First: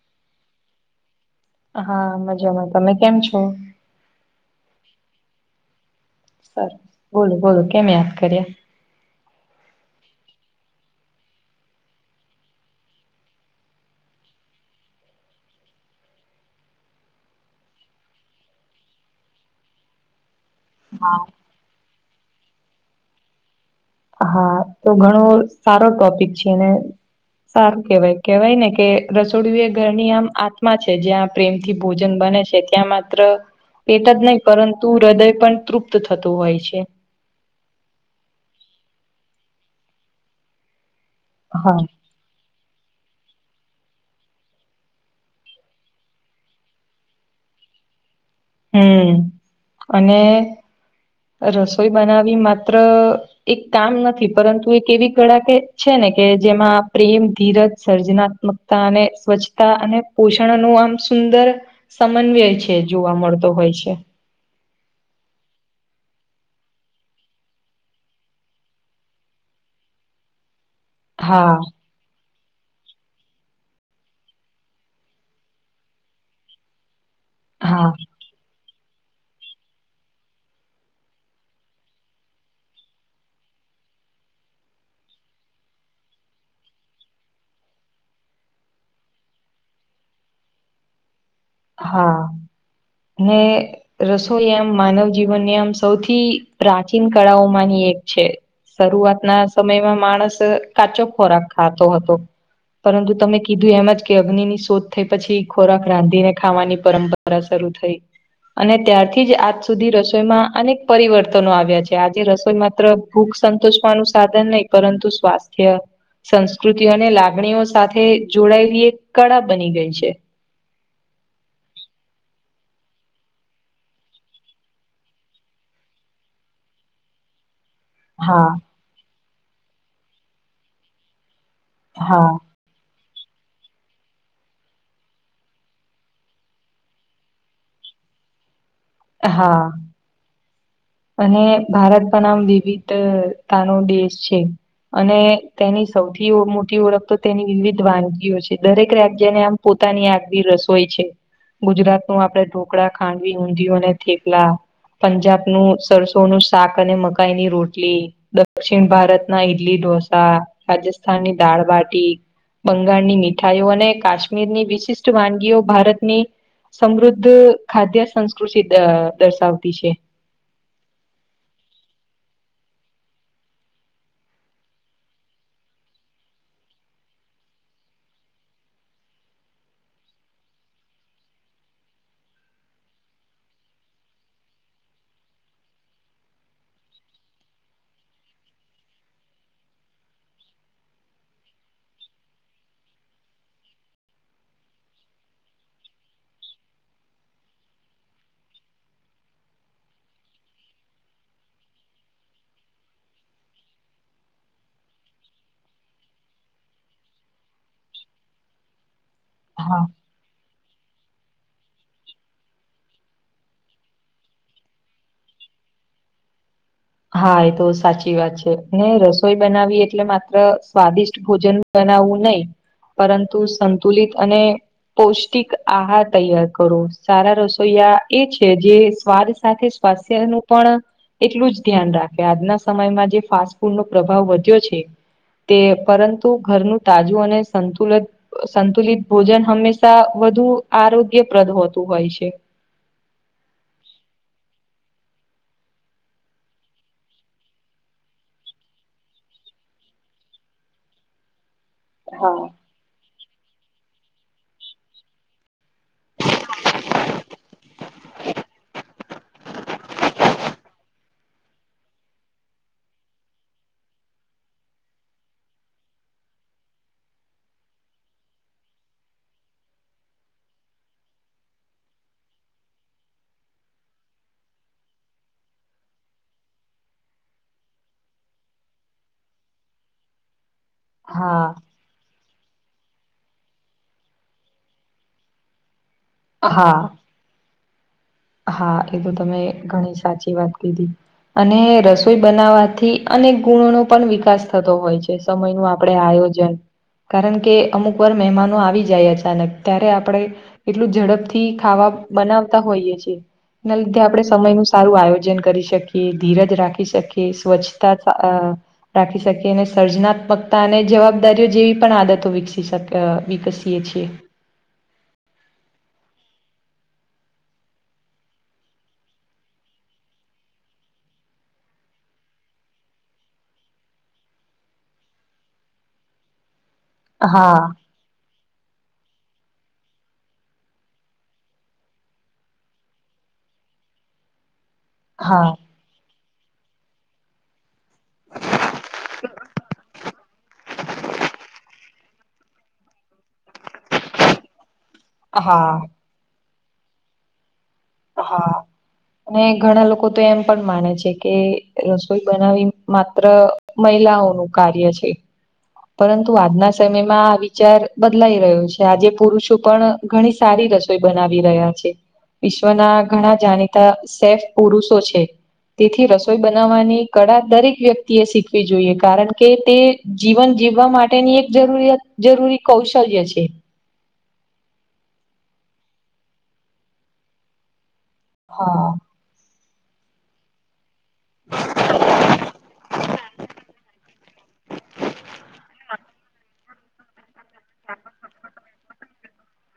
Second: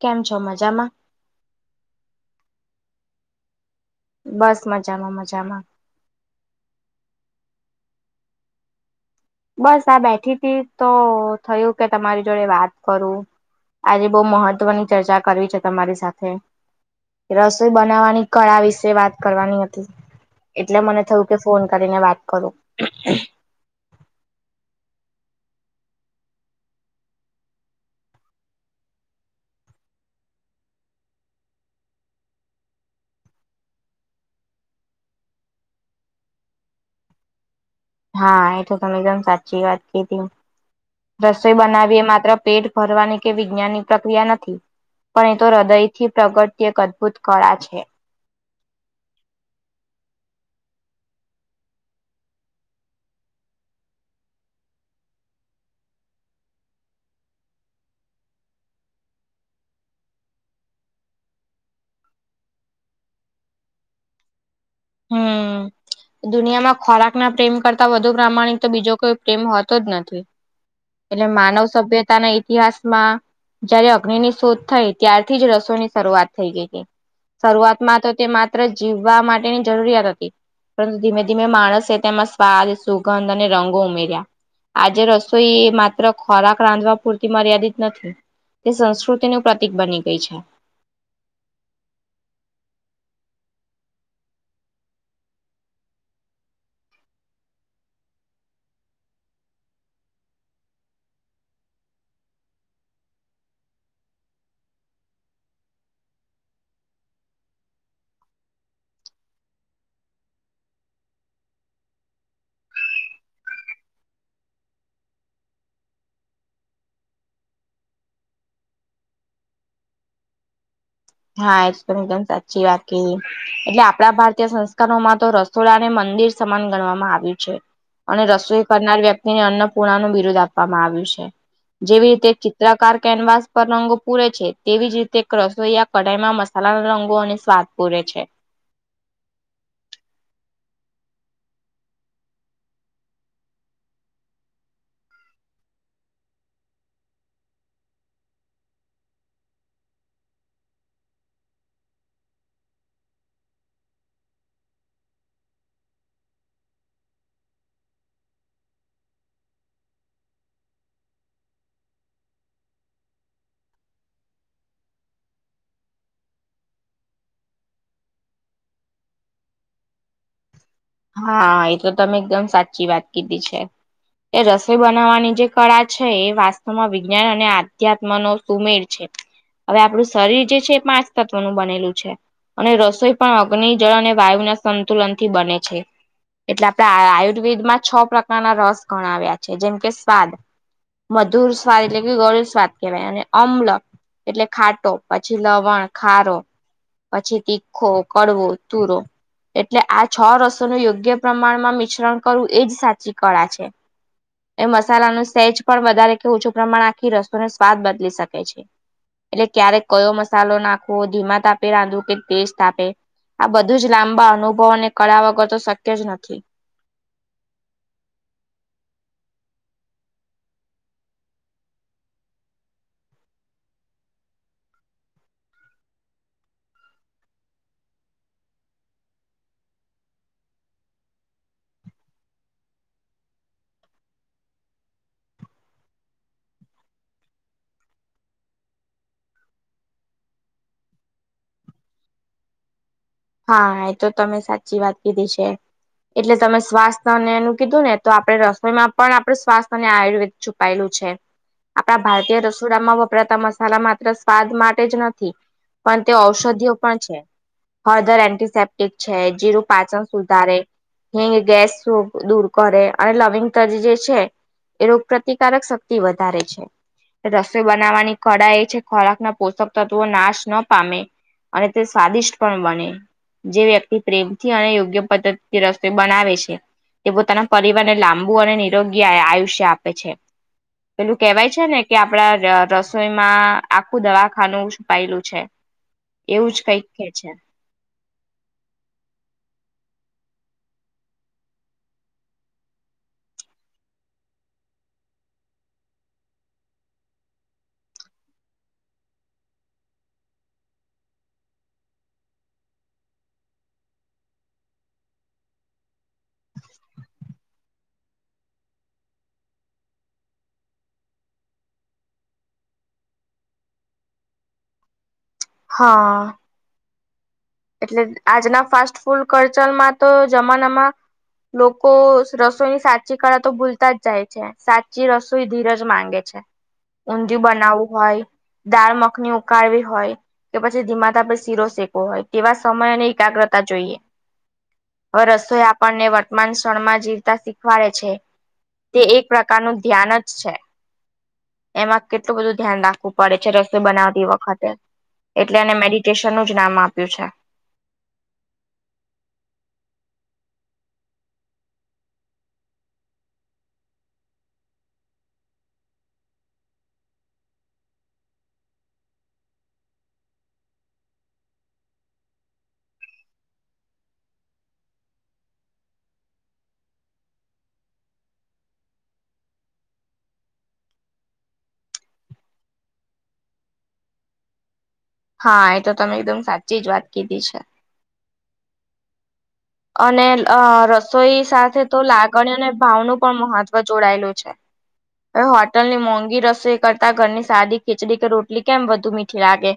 કેમ છો મજામાં હા મજામાં. તમે કેમ છો? બસ મજામાં મજામાં. સરસ બોલો બોલો કેમ યાદ કર્યા. બસ આ બેઠી તી તો થયું કે તમારી જોડે વાત કરું. આજે બહુ મહત્વની ચર્ચા કરવી છે તમારી સાથે. રસોઈ બનાવવાની કળા વિશે વાત કરવાની હતી એટલે મને થયું કે હા ફોન કરીને વાત કરું હા તો ઘણો સારો ટોપિક છે એને સારું કેવાય કેવાય ને કે રસોડું એ ઘરની આમ આત્મા છે જ્યાં પ્રેમથી ભોજન બને છે ત્યાં માત્ર એ તો જ નહી પરંતુ હૃદય પણ તૃપ્ત થતું હોય છે હા એ તો તમે એકદમ સાચી વાત કીધી રસોઈ હા બનાવીએ માત્ર પેટ ભરવાની કે વિજ્ઞાન ની પ્રક્રિયા નથી પણ એ તો હૃદય થી પ્રગટતી એક અદભુત કળા છે હમ્મ અને રસોઈ બનાવી માત્ર એક કામ નથી પરંતુ એક એવી કળા કે છે ને કે જેમાં પ્રેમ ધીરજ સર્જનાત્મક અને સ્વચ્છતા અને પોષણ નું આમ સુંદર સમન્વય છે જોવા મળતો તો હોય છે હમ્મ દુનિયામાં ખોરાક ના પ્રેમ કરતા વધુ પ્રામાણિક તો બીજો કોઈ પ્રેમ હોતો જ નથી એટલે હા માનવ સભ્યતા ના ઇતિહાસમાં જયારે અગ્નિ ની શોધ થઈ ત્યારથી જ રસોઈની શરૂઆત થઈ ગઈ હતી હા શરૂઆતમાં તો તે માત્ર જીવવા માટેની જરૂરિયાત હતી પરંતુ ધીમે ધીમે માણસે તેમાં સ્વાદ સુગંધ અને રંગો ઉમેર્યા આજે રસોઈ માત્ર ખોરાક રાંધવા પૂરતી મર્યાદિત નથી તે સંસ્કૃતિનું પ્રતિક બની ગઈ છે હા રસોઈ આમ માનવ જીવનની આમ સૌથી પ્રાચીન કળાઓમાંની એક છે શરૂઆત ના સમયમાં માણસ કાચો ખોરાક ખાતો હતો પરંતુ તમે કીધું એમ જ કે અગ્નિની શોધ થઈ પછી ખોરાક રાંધીને ખાવાની પરંપરા શરૂ થઈ અને ત્યારથી જ આજ સુધી રસોઈમાં અનેક પરિવર્તનો આવ્યા છે આજે રસોઈ માત્ર ભૂખ સંતોષવાનું સાધન નહી પરંતુ સ્વાસ્થ્ય સંસ્કૃતિ અને લાગણીઓ સાથે જોડાયેલી એક કળા બની ગઈ છે હા એ તો તમે સાચી વાત કિદી એટલે આપણા ભારતીય સંસ્કારોમાં તો રસોડાને મંદિર સમાન ગણવામાં આવ્યું છે અને હા રસોઈ કરનાર વ્યક્તિને અન્નપૂર્ણા નું બિરોધ આપવામાં આવ્યું છે જેવી હા રીતે પ્રકાર કેનવાસ પર રંગો પૂરે છે તેવી જ રીતે રસોઈયા કઢાઈ માં મસાલા ના રંગો અને સ્વાદ પૂરે છે હા અને ભારત પણ આમ વિવિધતાનો દેશ છે અને તેની સૌથી મોટી ઓળખ તો તેની વિવિધ વાનગીઓ છે દરેક રાજ્યને આમ પોતાની આગ બી રસોઈ છે ગુજરાત નું આપડે ઢોકળા ખાંડવી ઊંધિયુ અને થેપલા પંજાબ નું સરસો નું શાક અને મકાઈ ની રોટલી દક્ષિણ ભારતના ઈડલી ઢોસા રાજસ્થાનની દાળબાટી બંગાળની મીઠાઈઓ અને કાશ્મીરની વિશિષ્ટ વાનગીઓ ભારતની સમૃદ્ધ ખાદ્ય સંસ્કૃતિ દર્શાવતી છે હા એ તો તમે એકદમ સાચી વાત કીધી છે. એ રસો બનાવવાની જે કળા છે એ વાસ્તવમાં વિજ્ઞાન અને આધ્યાત્મનોો સુમેર છે. હવે આપણું શરીર જે છે એ પાંચ તત્વનું બનેલું છે અને રસોઈ પણ અગ્નિ જળ અને વાયુના સંતુલન થી બને છે એટલે આપડે આયુર્વેદમાં છ પ્રકારના રસ ગણાવ્યા છે જેમ કે સ્વાદ મધુર સ્વાદ એટલે કે ગળ્યું સ્વાદ કહેવાય અને અમ્લક એટલે ખાટો પછી લવણ ખારો પછી તીખો કડવો તુરો એટલે આ છ રસ યોગ્ય પ્રમાણમાં મિશ્રણ કરવું એજ સાચી કળા છે. એ મસાલા નું સેજ પણ વધારે કે ઓછું પ્રમાણ આખી રસોઈ નો સ્વાદ બદલી શકે છે. [inaudible] એટલે હા ક્યારેક કયો મસાલો નાખવો ધીમા તાપે રાંધો કે ટેસ્ટ આપે આ બધું જ લાંબા અનુભવોને કળા વગર તો શક્ય જ નથી. હા એ તો સાચી વાત છે. ને રસોઈ બનાવી એટલે માત્ર સ્વાદિષ્ટ ભોજન બનાવવું નહીિ પરંતુ સંતુલિત અને પૌષ્ટિક આહાર તૈયાર કરો સારા રસોઈયા એ છે જે સ્વાદ સાથે [unintelligible] નું પણ એટલું જ ધ્યાન રાખે આજના સમયમાં જે ફાસ્ટ ફૂડ નો પ્રભાવ વધ્યો છે તે પરંતુ ઘરનું તાજું અને સંતુલન સંતુલિત ભોજન હંમેશા વધુ આરોગ્યપ્રદ હોતું હોય છે. હા એ તો તમે સાચી વાત કીધી છે. એટલે તમે સ્વાસ્થ અને એનું કીધું ને તો આપડણે રસોઈમાં પણ આપડે સ્વાસ્થ્ય અને આયુર્વેદ છુપાયેલું છે. [inaudible] આપણા ભારતીય હા રસોડામાં વપરાતા મસાલા માત્ર સ્વાદ માટે જ નથી. પણ તે ઔષધિઓ પણ છે. ફર્ધર એન્ટિસેપ્ટિક છે જીરું પાચન સુધારે. એ ગેસ [unintelligible] દૂર કરે અને લવિંગ તજ જે છે એ રોગપ્રતિકારક શક્તિ વધારે છે. રસોઈ બનાવવાની કળા એ છે ખોરાક ના પોષક તત્વો નાશ ન પામે. અને તે સ્વાદિષ્ટ પણ બને. જે વ્યક્તિ પ્રેમથી અને યોગ્ય પદ્ધતિથી રસ્ઈ બનાવે છે. તે પોતાના પરિવારને લાંબુ અને નિરોગી આયુષ્ય આપે છે પેલું હા કેહેવાય છે ને કે આપડા રસોઈમાં આખું દવાખાનું છુપાયેલું છે. એવું જ હા કઈક કે છે. હા એ તો તમે ઘણી સાચી વાત કીધી. અને રસોઈ બનાવવાથી અનેક ગુણો નો પણ વિકાસ થતો હોય છે. સમય નું આપડે આયોજન કારણ કે અમુક વાર મહેમાનો આવી જાય અચાનક ત્યારે આપણે એટલું ઝડપથી ખાવા બનાવતા હોઈએ છીએ. [unintelligible] એ લીધે આપડે સમય નું સારું આયોજન કરી શકીએ ધીરજ રાખી શકીએ સ્વચ્છ ત અ રાખી શકીએ અને સર્જનાત્મકતા અને જવાબદારીઓ જેવી પણ આદતો વિકસી શકે વિકસીએ છીએ. હા. એટલે આજના ફાસ્ટ ફૂડ કરચલમાં તો જમાનામાં લોકો રસોઈની સાચી કળા તો ભૂલતા જ જાય છે સાચી રસોઈ ધીરજ માંગે છે. ઊંધિયું હા બનાવવું હોય દાળ મખની ઉકાળવી હોય કે પછી ધીમા તાપે શીરો શેકવો હોય. તેવા સમય અને એકાગ્રતા જોઈએ [inaudible] હવે હા રસોઈ આપ ને વર્તમાન ક્ષણમાં જીવતા વાડે છે તે એક પ્રકારનું ધ્યાન જ છે એમાં કેટલું બધું ધ્યાન રાખવું પડે છે રસોઈ બનાવતી વખતે એટલે એને હા મેડિટેશન નું જ નામ આપવુ. રૂસા. હા. અને ઘણા લોકો તો એમ પણ માને છે કે રસોઈ બનાવી માત્ર મહિલાઓનું કાર્ય છે. પરંતુ આજના સમયમાં આ વિચાર બદલાઈ રહ્યો છે, આજે પુરુષો પણ ઘણી સારી રસોઈ બનાવી રહ્યા છે. વિશ્વના ઘણા જાણીતા સેફ પુરુષો છે. તેથી રસોઈ બનાવવાની કળા દરેક વ્યક્તિ એ શીખવી જોઈએ, કારણ કે તે જીવન જીવવા માટેની એક જરૂર જરૂરી કૌશલ્ય છે. હા, એ તો તમે એકદમ સાચી જ વાત કીધી છે. હા. અને અ રસોઈ સાથે તો લાગણી અને ભાવનું પણ મહત્વ જોડાયેલું છે. હવે હોટલની મોંઘી રસોઈ કરતા, ઘરની સાદી ખીચડી કે રોટલી કેમ વધુ મીઠી લાગે.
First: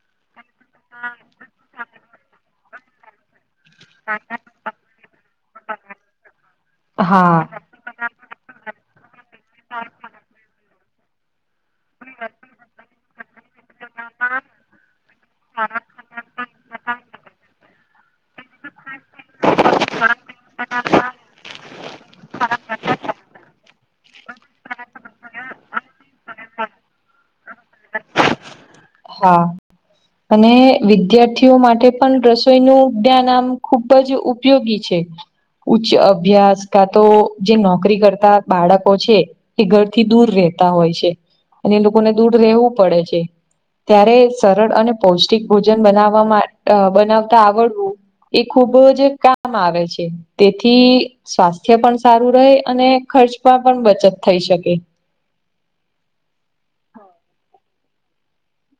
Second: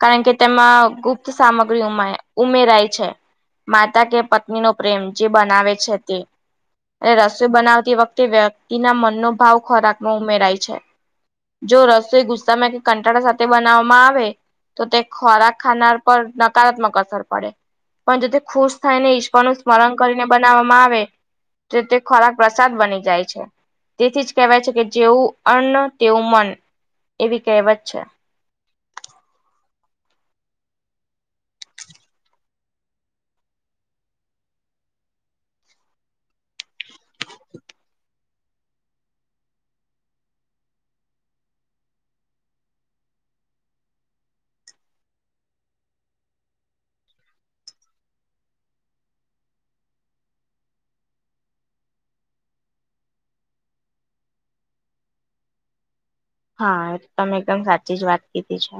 કારણ કે તેમાં ગુપ્ત સામગ્રી ઉમેરાય છે. માતા કે પત્ની નો પ્રેમ જે બનાવે છે, તે હા રસોઈ બનાવતી વખતે તે વ્યક્તિના મનનો ભાવ ખોરાકમાં ઉમેરાય છે. જો રસોય ગુસ્સામાં કે કંટાળ સાથે બનાવવામાં આવે તો, તે ખોરાક ખાનાર પર નકારાત્મક અસર પડે. પણ જેથી ખુશ થાય ને ઈક્ષ પણુ સ્મરણ કરીને બનાવવામાં આવે, તો તે ખોરાક પ્રસાદ બની જાય છે, તેથી જ કહેવાય છે કે, જેવું અન તેવું મન એવી કહેવત છે. હા. અને વિદ્યાર્થીઓ માટે પણ રસોઈનું જ્ઞાન આમ ખૂબ જ ઉપયોગી છે. ઉચ્ચ અભ્યાસ કાં તો જે નોકરી કરતા બાળકો છે. એ ઘરથી દૂર રહેતા હોય છે, અને એ લોકોને દૂર રહેવું પડે છે. ત્યારે સરળ અને પૌષ્ટિક ભોજન બનાવવા બનાવતા આવડવું. એ ખુબ જ કામ આવે છે. તેથી સ્વાસ્થ્ય પણ સારું રહે, અને ખર્ચ પણ પણ બચત થઈ શકે. હા, તમે એકદમ સાચી જ વાત કીધી છે.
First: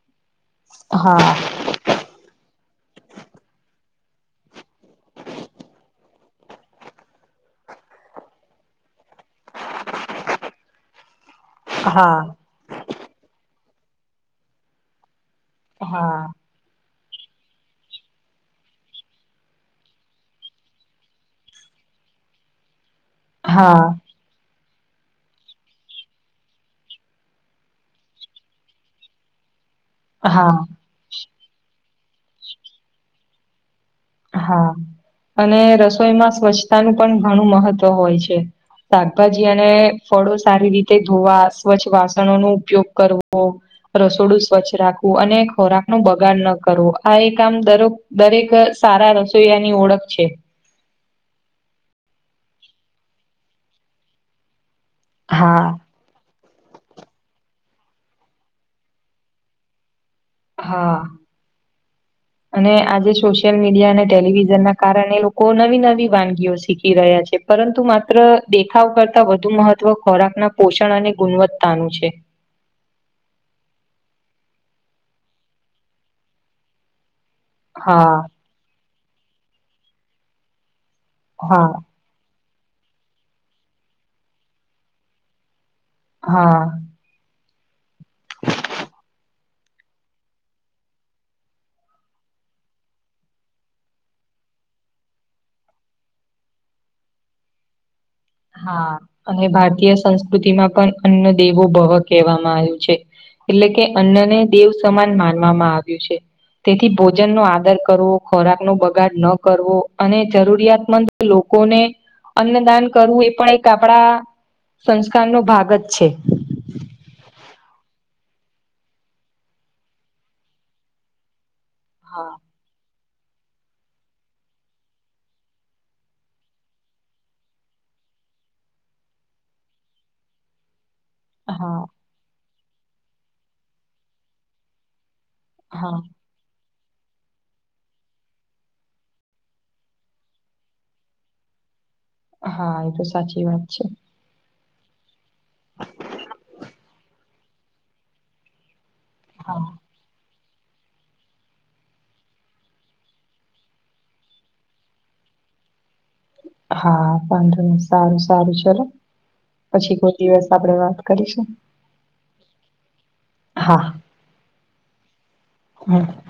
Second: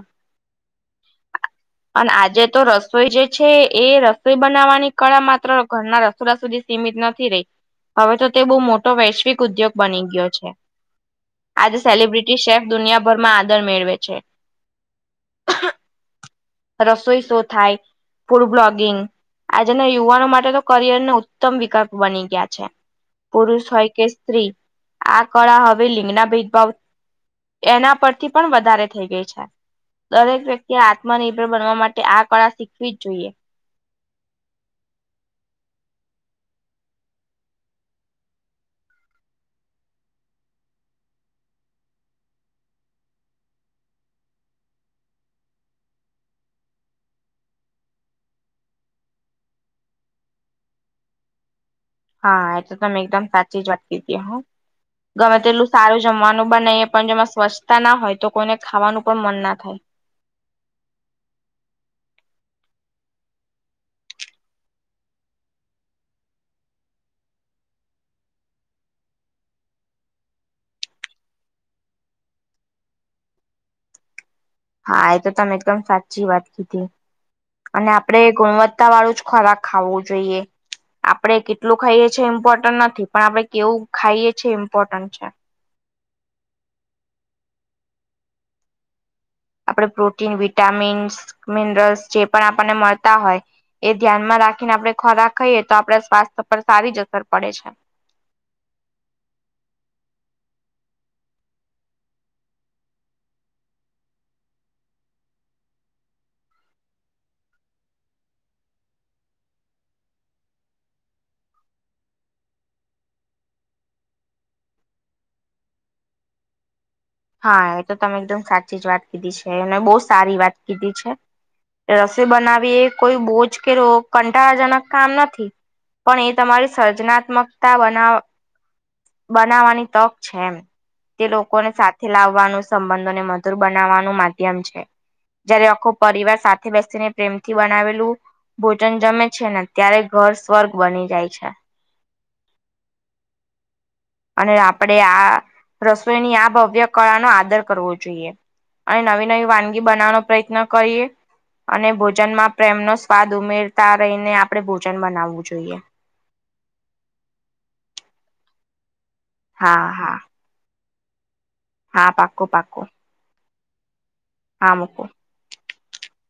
હા. અને આજે તો રસોઈ જે છે, એ રસોઈ બનાવવાની કળા માત્ર ઘરના રસો સુધી સીમિત નથી રહી, હવે તો, તે બહુ મોટો વૈશ્વિક ઉદ્યોગ બની ગયો છે. [inaudible] આજે હા સેલિબ્રિટી શેફ દુનિયાભરમાં આદર મેળવે છે. હા. રસોઈ શો થાય, ફૂડ બ્લોગિંગ. આજના યુવાનો માટે તો કરિયર ન ઉત્તમ વિકલ્પ બની ગયા છે, પુરુષ હોય કે સ્ત્રી, આ કળા હવે લિંગના ભેદભાવ એના પરથી પણ વધારે થઈ ગઈ છે. દરેક હા વ્યક્તિ આત્મનિર્ભર બનવા માટે આ કળા શીખવી જ જોઈએ. હા, અને રસોઈમાં સ્વચ્છતાનું પણ ઘણું મહત્વ હોય છે. શાકભાજી અને ફળો સારી રીતે ધોવા સ્વચ્છ વાસણો નો ઉપયોગ કરવો. રસોડું સ્વચ્છ રાખવું અને ખોરાક નું બગાડ ન કરવું આ એ કામ દરેક સારા રસોઈયા ની ઓળખ છે. હા, એ તો તમે એકદમ સાચી જ વાત કધી. હું ગમે તેટલું હા. સારું જમવાનું બનાએ પણ જેમાં સ્વચછતા ના હોય, તો કોઈને ખાવાનું પણ મન ના થાય. હા. અને આજે સોશિયલ મીડિયા અને ટેલિવિઝન ના કારણે લોકો નવી-નવી વાનગીઓ શીખી રહ્યા છે. પરંતુ માત્ર દેખાવ કરતા વધુ મહત્વ ખોરાકના પોષણ અને ગુણવત્તાનું છે. હા, એ તો તમે એકદમ સાચી વાત કીધી. અને હા આપડે ગુણવત્તા ગુણવત્તા વાળું જ ખોરાક ખાવું જોઈએ, આપણે હા કેટલું ખાઈએ છે, એ ઇમ્પોર્ટન્ટ નથી. પણ આપડે કેવું ખાઈએ છીએ, એ ઇમ્પોર્ટન્ટ છે. હા આપણે પ્રોટીન વિટામીન્સ મિનરલ્સ જે પણ આપણને મળતા હોય. એ ધ્યાનમાં રાખીને આપડણે ખોરાક ખાઈએ તો આપણા સ્વાસ્થ્ય પર સારી જ અસર પડે છે. હા અને ભારતીય સંસ્કૃતિ માં પણ અન્ન દેવો ભવ કહેવામાં આવ્યું છે. એટલે કે અન્નને દેવ સમાન માનવામાં આવ્યું છે. તેથી ભોજન નો આદર કરવો ખોરાક નો બગાડ ન કરવો અને જરૂરિયાતમંદ લોકોને અન્નદાન કરવું એ પણ એક આપણા સંસ્કાર નો ભાગ જ છે. હા એ તો તમે એકદમ સાચી જ વાત કીધી છે મે બહુ સારી વાત કીધી છે. રસી હા બનાવી એ કોઈ બોજ કે રો કંટાળાજનક કામ નથી. પણ એ તમારી સર્જનાત્મકતા બનાવ બનાવાની તક છે એમ. તે લોકોને હા સાથે લાવવાનું સંબંધોને મધુર બનાવવાનું માધ્યમ છે. જયારે આખો હા પરિવાર સાથે બેસીને પ્રેમથી બનાવેલું ભોજન જમે છે ને ત્યારે ઘર સ્વર્ગ બની જાય છે. હા એ તો સાચી વાત છે. અને આપણેે આ રસોઈની આ ભવ્ય કળાનો આદર કરવો જોઈએ અને નવી હા. વાનગી બનાવવાનો પ્રયત્ન કરીએ. અને ભોજનમાં પ્રેમનો સ્વાદ ઉમેરતા રહીને આપણે ભોજન બનાવવું જોઈએ. હા વાધો નહીં સારું સારું ચલો હા પછી હા કોઈ દિવસ આપણેે વાત કરીશું. હા પાકું પાકું. હા. હા મુકું. હા.